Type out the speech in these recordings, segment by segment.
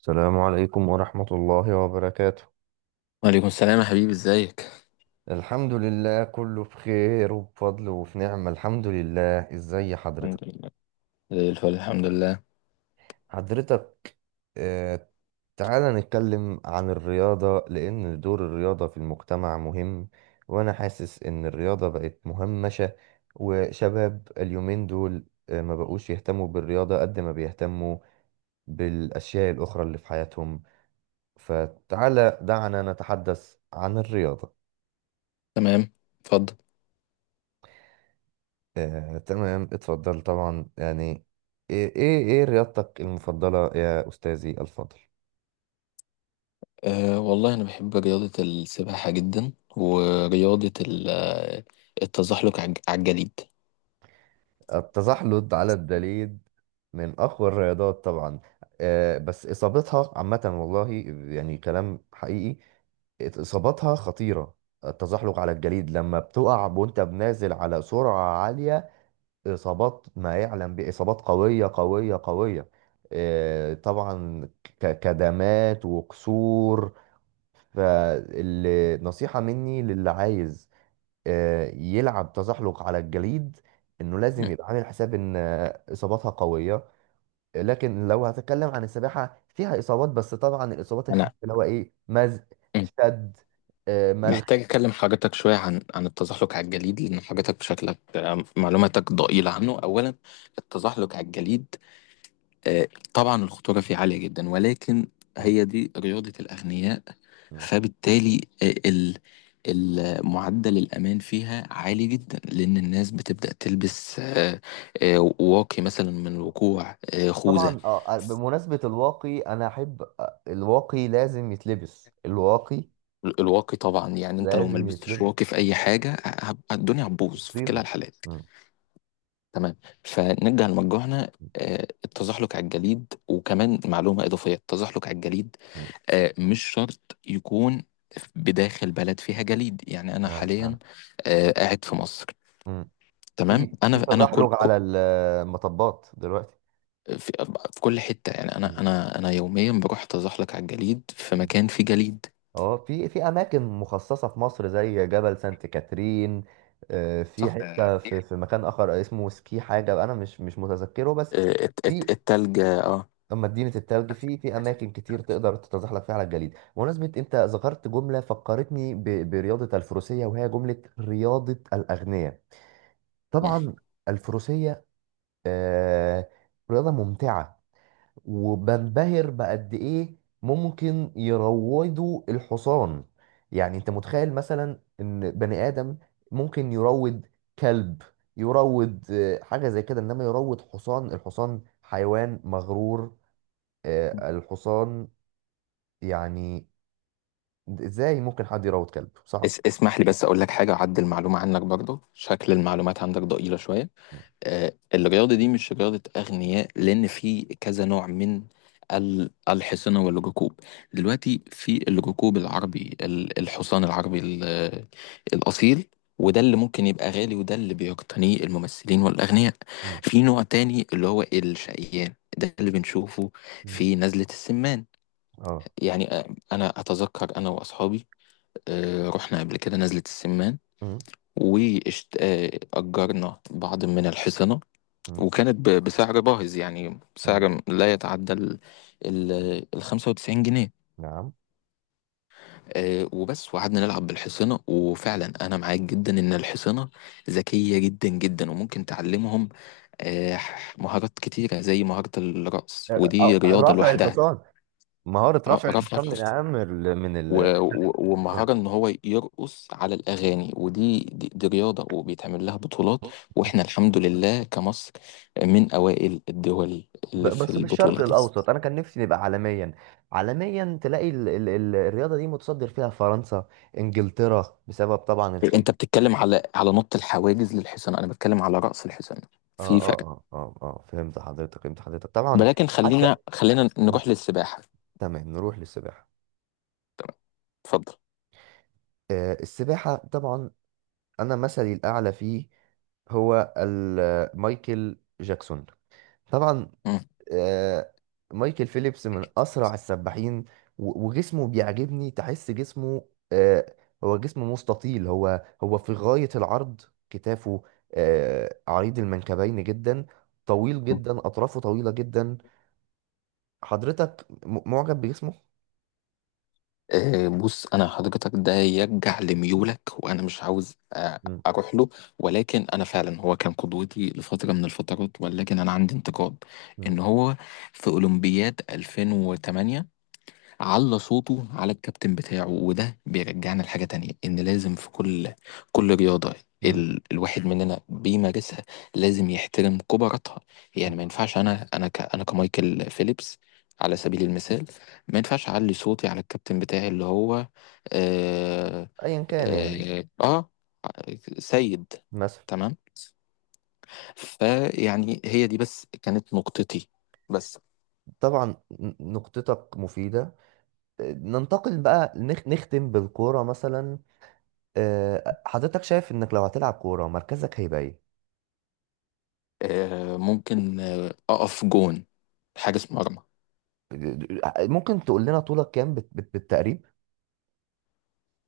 السلام عليكم ورحمة الله وبركاته. وعليكم السلام يا حبيبي ازيك. الحمد لله، كله بخير وبفضل وفي نعمة، الحمد لله. ازاي حضرتك؟ الحمد لله، زي الفل الحمد لله. حضرتك؟ آه. تعالى نتكلم عن الرياضة، لأن دور الرياضة في المجتمع مهم. وأنا حاسس إن الرياضة بقت مهمشة. وشباب اليومين دول ما بقوش يهتموا بالرياضة قد ما بيهتموا بالأشياء الأخرى اللي في حياتهم. فتعالى دعنا نتحدث عن الرياضة. تمام، اتفضل. تمام، اتفضل طبعا. يعني ايه ايه إيه رياضتك المفضلة يا أستاذي الفاضل؟ أه والله انا بحب رياضة السباحة جدا ورياضة التزحلق على الجليد. التزحلق على الجليد من أقوى الرياضات طبعا. بس إصابتها عامة والله، يعني كلام حقيقي، إصاباتها خطيرة. التزحلق على الجليد لما بتقع وانت بنازل على سرعة عالية، إصابات ما يعلم، بإصابات قوية قوية قوية. طبعا، كدمات وكسور. فالنصيحة مني للي عايز يلعب تزحلق على الجليد، انه لازم مم. يبقى عامل حساب ان اصاباتها قوية. لكن لو هتكلم عن السباحة، فيها اصابات بس طبعا الاصابات انا الخفيفة، اللي هو ايه، مزق، مم. شد، ملخ. محتاج اكلم حضرتك شوية عن عن التزحلق على الجليد لان حضرتك شكلك معلوماتك ضئيلة عنه اولا. التزحلق على الجليد، آه، طبعا الخطورة فيه عالية جدا، ولكن م- هي دي رياضة الأغنياء. م. فبالتالي معدل الأمان فيها عالي جدا، لأن الناس بتبدأ تلبس واقي مثلا من الوقوع، خوذة. طبعا. بمناسبة الواقي، انا احب الواقي، لازم يتلبس الواقي، الواقي طبعا، يعني أنت لو ما لازم لبستش يتلبس. واقي في أي حاجة الدنيا هتبوظ في كلا مصيبة. الحالات. م- تمام، فنرجع لمرجوعنا. م- التزحلق على الجليد، وكمان معلومة إضافية: التزحلق على الجليد م. مش شرط يكون بداخل بلد فيها جليد. يعني انا نعم نعم. حاليا قاعد في مصر. م. تمام، في في انا تزحلق على المطبات دلوقتي. في في كل حته، يعني انا م- انا انا يوميا بروح اتزحلق على الجليد في م. مكان فيه جليد. اه، في في اماكن مخصصه في مصر زي جبل سانت كاترين. في صح، حته في في مكان اخر اسمه سكي حاجه، انا مش مش متذكره بس. في التلج اه. مدينه التلج، في في اماكن كتير تقدر تتزحلق فيها على الجليد. بمناسبه انت ذكرت جمله فكرتني برياضه الفروسيه، وهي جمله رياضه الاغنياء. مم. طبعا الفروسيه، آه، رياضه ممتعه. وبنبهر بقد ايه ممكن يروضوا الحصان. يعني انت متخيل مثلا ان بني ادم ممكن يروض كلب، يروض حاجه زي كده، انما يروض حصان؟ الحصان حيوان مغرور. الحصان يعني، ازاي ممكن حد يروض كلب صعب. اسمح لي بس اقول لك حاجه، اعدل المعلومه عنك برضو، شكل المعلومات عندك ضئيله شويه. الرياضة دي مش رياضة أغنياء، لأن في كذا نوع من الحصانة والركوب. دلوقتي في الركوب العربي، الحصان العربي الأصيل، وده اللي ممكن يبقى غالي، وده اللي بيقتنيه الممثلين والأغنياء. مم. في نوع تاني اللي هو الشقيان، ده اللي بنشوفه مم. في نزلة السمان. اه. يعني أنا أتذكر أنا وأصحابي رحنا قبل كده نزلة السمان، مم. وأجرنا بعض من الحصنة، مم. وكانت بسعر باهظ. يعني مم. سعر لا يتعدى ال ال 95 جنيه. نعم. وبس. وقعدنا نلعب بالحصانة. وفعلا أنا معاك جدا إن الحصانة ذكية جدا جدا، وممكن تعلمهم آه، مهارات كتيرة زي مهارة الرقص، ودي رياضة رفع لوحدها. الحصان، مهارة اه رفع رفع الحصان من الحصن، أهم ال- من ال ومهارة إن هو يرقص على الأغاني، ودي دي رياضة وبيتعمل لها بطولات. آه. وإحنا الحمد لله كمصر من أوائل الدول اللي في بس في الشرق البطولة دي. الاوسط، انا كان نفسي نبقى عالميا. عالميا تلاقي ال ال ال الرياضه دي متصدر فيها فرنسا، انجلترا، بسبب طبعا الخيل. انت بتتكلم على على نط الحواجز للحصان، انا بتكلم على رأس الحصان، في فرق. اه فهمت حضرتك، فهمت حضرتك طبعا. ولكن حتى، خلينا م، نروح للسباحة. تمام نروح للسباحه. تمام، اتفضل. آه السباحه طبعا، انا مثلي الاعلى فيه هو مايكل جاكسون طبعا. مم. آه، مايكل فيليبس من اسرع السباحين، وجسمه بيعجبني. تحس جسمه جسمه مستطيل، هو في غاية العرض، كتافه عريض المنكبين جدا، طويل جدا، اطرافه طويلة جدا. حضرتك معجب بجسمه؟ بص، انا حضرتك ده يرجع لميولك، وانا مش عاوز مم، اروح له، ولكن انا فعلا هو كان قدوتي لفتره من الفترات، ولكن انا عندي انتقاد ان مم، هو في اولمبياد 2008 على صوته على الكابتن بتاعه. وده بيرجعنا لحاجة تانية: إن لازم في كل رياضة مم، الواحد مننا بيمارسها لازم يحترم كبراتها. مم. يعني ما ينفعش أنا كمايكل فيليبس على سبيل المثال ما ينفعش أعلي صوتي على الكابتن بتاعي اللي هو آه ايا كان يعني. آه, آه سيد. مثلا، تمام، فيعني هي دي بس كانت نقطتي. بس طبعا نقطتك مفيدة. ننتقل بقى، نختم بالكورة مثلا. حضرتك شايف انك لو هتلعب كورة مركزك هيبقى ايه؟ ممكن أقف جون، حارس مرمى. ممكن تقول لنا طولك كام بالتقريب؟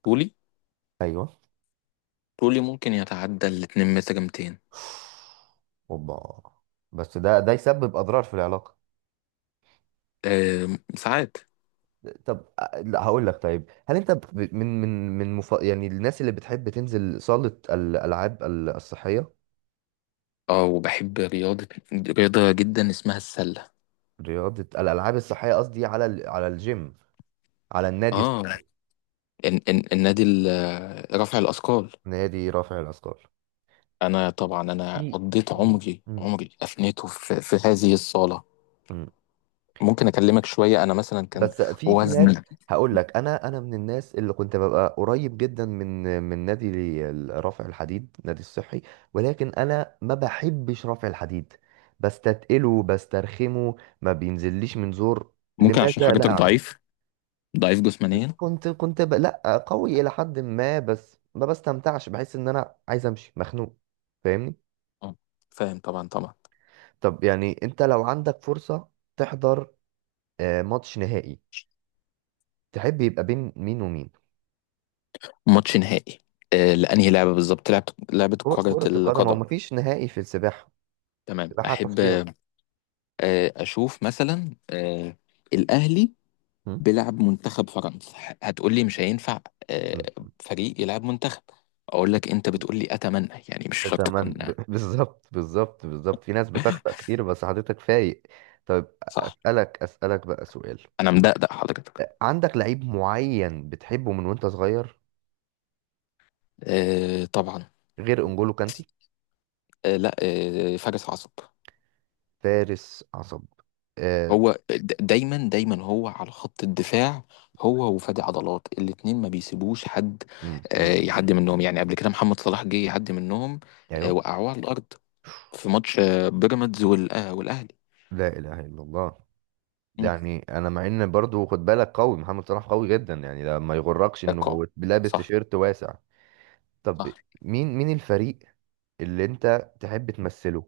طولي ايوه. طولي ممكن يتعدى الاتنين متر 200. اوبا! بس ده يسبب اضرار في العلاقة. أه، ساعات. طب لا، هقول لك. طيب، هل انت من يعني، الناس اللي بتحب تنزل صالة الالعاب الصحية، اه، وبحب رياضة جدا اسمها السلة. رياضة الالعاب الصحية، قصدي على على الجيم، على النادي اه، الصحي؟ النادي رفع الأثقال. نادي رافع الاثقال. أنا طبعا أنا في. قضيت مم. عمري أفنيته في, في هذه الصالة. مم. ممكن أكلمك شوية، أنا مثلا كان بس في في ناس، وزني… هقول لك، انا من الناس اللي كنت ببقى قريب جدا من نادي رفع الحديد، نادي الصحي. ولكن انا ما بحبش رفع الحديد. بستتقله، بسترخمه. ما بينزليش من زور، ممكن عشان لماذا لا حضرتك اعلم. ضعيف، ضعيف جسمانيا. كنت لا، قوي الى حد ما، بس ما بستمتعش، بحس ان انا عايز امشي مخنوق. فاهمني؟ آه، فاهم طبعا طبعا. طب، يعني انت لو عندك فرصة تحضر ماتش نهائي، تحب يبقى بين مين ومين؟ ماتش نهائي لأنهي لعبة؟ بالظبط، لعبة كرة كرة القدم. هو القدم. مفيش نهائي في السباحة، تمام، السباحة أحب تصفية. اشوف مثلا الاهلي م؟ بيلعب منتخب فرنسا. هتقول لي مش هينفع م. آه، فريق يلعب منتخب، اقول لك انت بتقول لي اتمنى، يعني مش شرط تمام. تكون. بالظبط، بالظبط، بالظبط. في ناس بتخطأ كتير بس حضرتك فايق. طيب، صح، أسألك بقى سؤال. انا مدقدق حضرتك. عندك لعيب معين بتحبه من وانت صغير طبعا. غير انجولو كانتي؟ لا. فارس عصب. فارس عصب. آه. هو دايما دايما هو على خط الدفاع، هو وفادي عضلات الاتنين ما بيسيبوش حد م. يعدي منهم. يعني قبل كده محمد صلاح جه يعدي منهم، ايوه. وقعوه على الارض في ماتش بيراميدز والاهلي. لا اله الا الله. مم. يعني انا، مع ان برضو خد بالك، قوي، محمد صلاح قوي جدا يعني، ده ما يغركش انه كعقاب، هو لابس صح، تيشيرت واسع. طب صح. مين الفريق اللي انت تحب تمثله،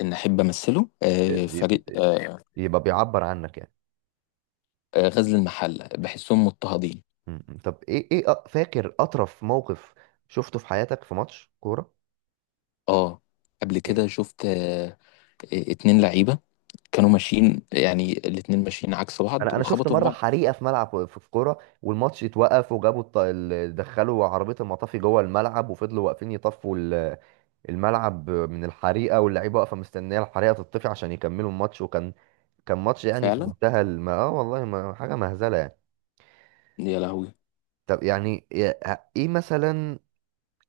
ان احب امثله فريق يبقى يبقى بيعبر عنك يعني؟ غزل المحله، بحسهم مضطهدين. م. طب ايه فاكر اطرف موقف شفته في حياتك في ماتش كوره؟ اه، قبل ايه؟ كده شفت اتنين لعيبه كانوا ماشيين، يعني الاتنين ماشيين عكس بعض انا شفت وخبطوا في مره بعض. حريقه في ملعب، في في كوره، والماتش اتوقف، وجابوا دخلوا عربيه المطافي جوه الملعب، وفضلوا واقفين يطفوا الملعب من الحريقه، واللعيبه واقفه مستنيه الحريقه تطفي عشان يكملوا الماتش. كان ماتش يعني في فعلا، منتهى اه والله، ما حاجه مهزله يعني. يا لهوي. طب يعني، ايه مثلا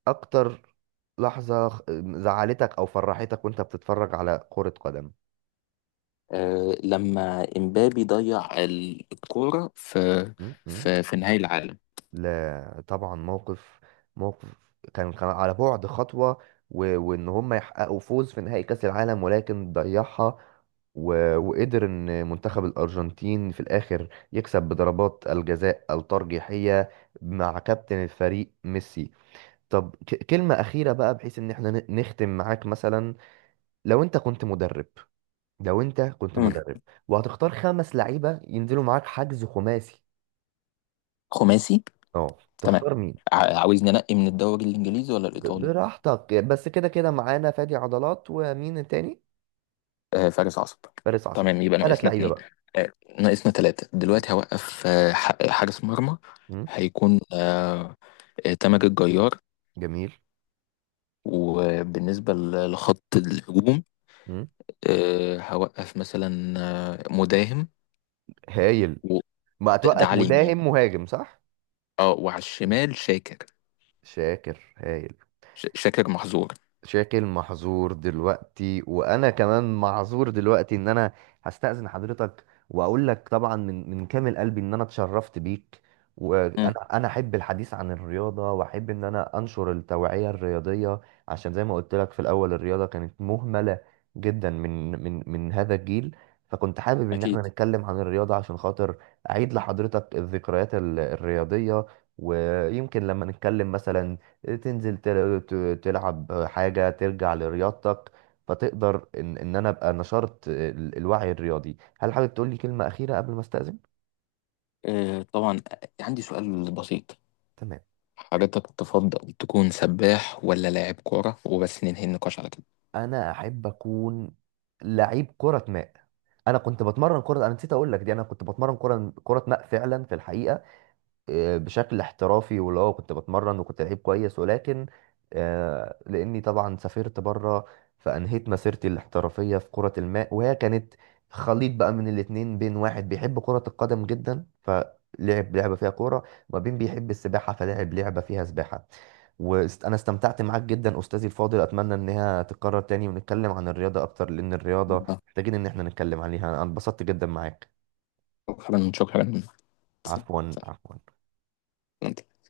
اكتر لحظة زعلتك او فرحتك وانت بتتفرج على كرة قدم؟ لما امبابي ضيع الكوره في م. في نهائي العالم. لا طبعا، موقف، موقف كان، على بعد خطوة، وان هم يحققوا فوز في نهائي كأس العالم ولكن ضيعها، وقدر ان منتخب الارجنتين في الاخر يكسب بضربات الجزاء الترجيحية مع كابتن الفريق ميسي. طب كلمة أخيرة بقى، بحيث إن احنا نختم معاك مثلا. لو انت كنت مدرب، لو انت كنت مم. مدرب، وهتختار خمس لعيبه ينزلوا معاك حجز خماسي، خماسي. اه تمام، تختار مين؟ عاوزني انقي من الدوري الانجليزي ولا الايطالي؟ براحتك. بس كده كده معانا فادي عضلات، ومين التاني؟ فارس عصب. فارس عصام. تمام، يبقى ثلاث ناقصنا لعيبه اتنين. بقى. آه، ناقصنا تلاتة مم. دلوقتي. هوقف حارس مرمى، مم. هيكون تامر الجيار. جميل. وبالنسبة لخط الهجوم مم. هوقف مثلا مداهم، هايل. وده ما ده هتوقف على اليمين، مداهم، مهاجم، صح. اه، وعلى مم. الشمال شاكر. شاكر هايل. شاكر محظور. شاكل محظور دلوقتي، وانا كمان معذور دلوقتي. ان انا هستأذن حضرتك، واقول لك طبعا من من كامل قلبي ان انا اتشرفت بيك. مم، وانا انا احب الحديث عن الرياضه، واحب ان انا انشر التوعيه الرياضيه. عشان زي ما قلت لك في الاول، الرياضه كانت مهمله جدا من هذا الجيل. فكنت حابب ان أكيد احنا نتكلم عن الرياضه عشان خاطر اعيد لحضرتك الذكريات الرياضيه. ويمكن لما نتكلم مثلا تنزل تلعب حاجة، ترجع لرياضتك، فتقدر ان انا ابقى نشرت الوعي الرياضي. هل حابب تقول لي كلمة أخيرة قبل ما استأذن؟ طبعا. عندي سؤال بسيط: تمام، حضرتك تفضل تكون سباح ولا لاعب كورة؟ وبس ننهي النقاش على كده. انا احب اكون لعيب كرة ماء. انا كنت بتمرن كرة، انا نسيت اقول لك دي، انا كنت بتمرن كرة ماء فعلا في الحقيقة، بشكل احترافي، واللي هو كنت بتمرن وكنت لعيب كويس. ولكن لاني طبعا سافرت بره، فانهيت مسيرتي الاحترافيه في كره الماء. وهي كانت خليط بقى من الاتنين، بين واحد بيحب كره القدم جدا فلعب لعبه فيها كوره، وما بين بيحب السباحه فلعب لعبه فيها سباحه. وانا استمتعت معاك جدا استاذي الفاضل، اتمنى انها تتكرر تاني ونتكلم عن الرياضه اكتر، لان الرياضه آه، محتاجين ان احنا نتكلم عليها. انا انبسطت جدا معاك. شكرا شكرا. عفوا، عفوا. أنت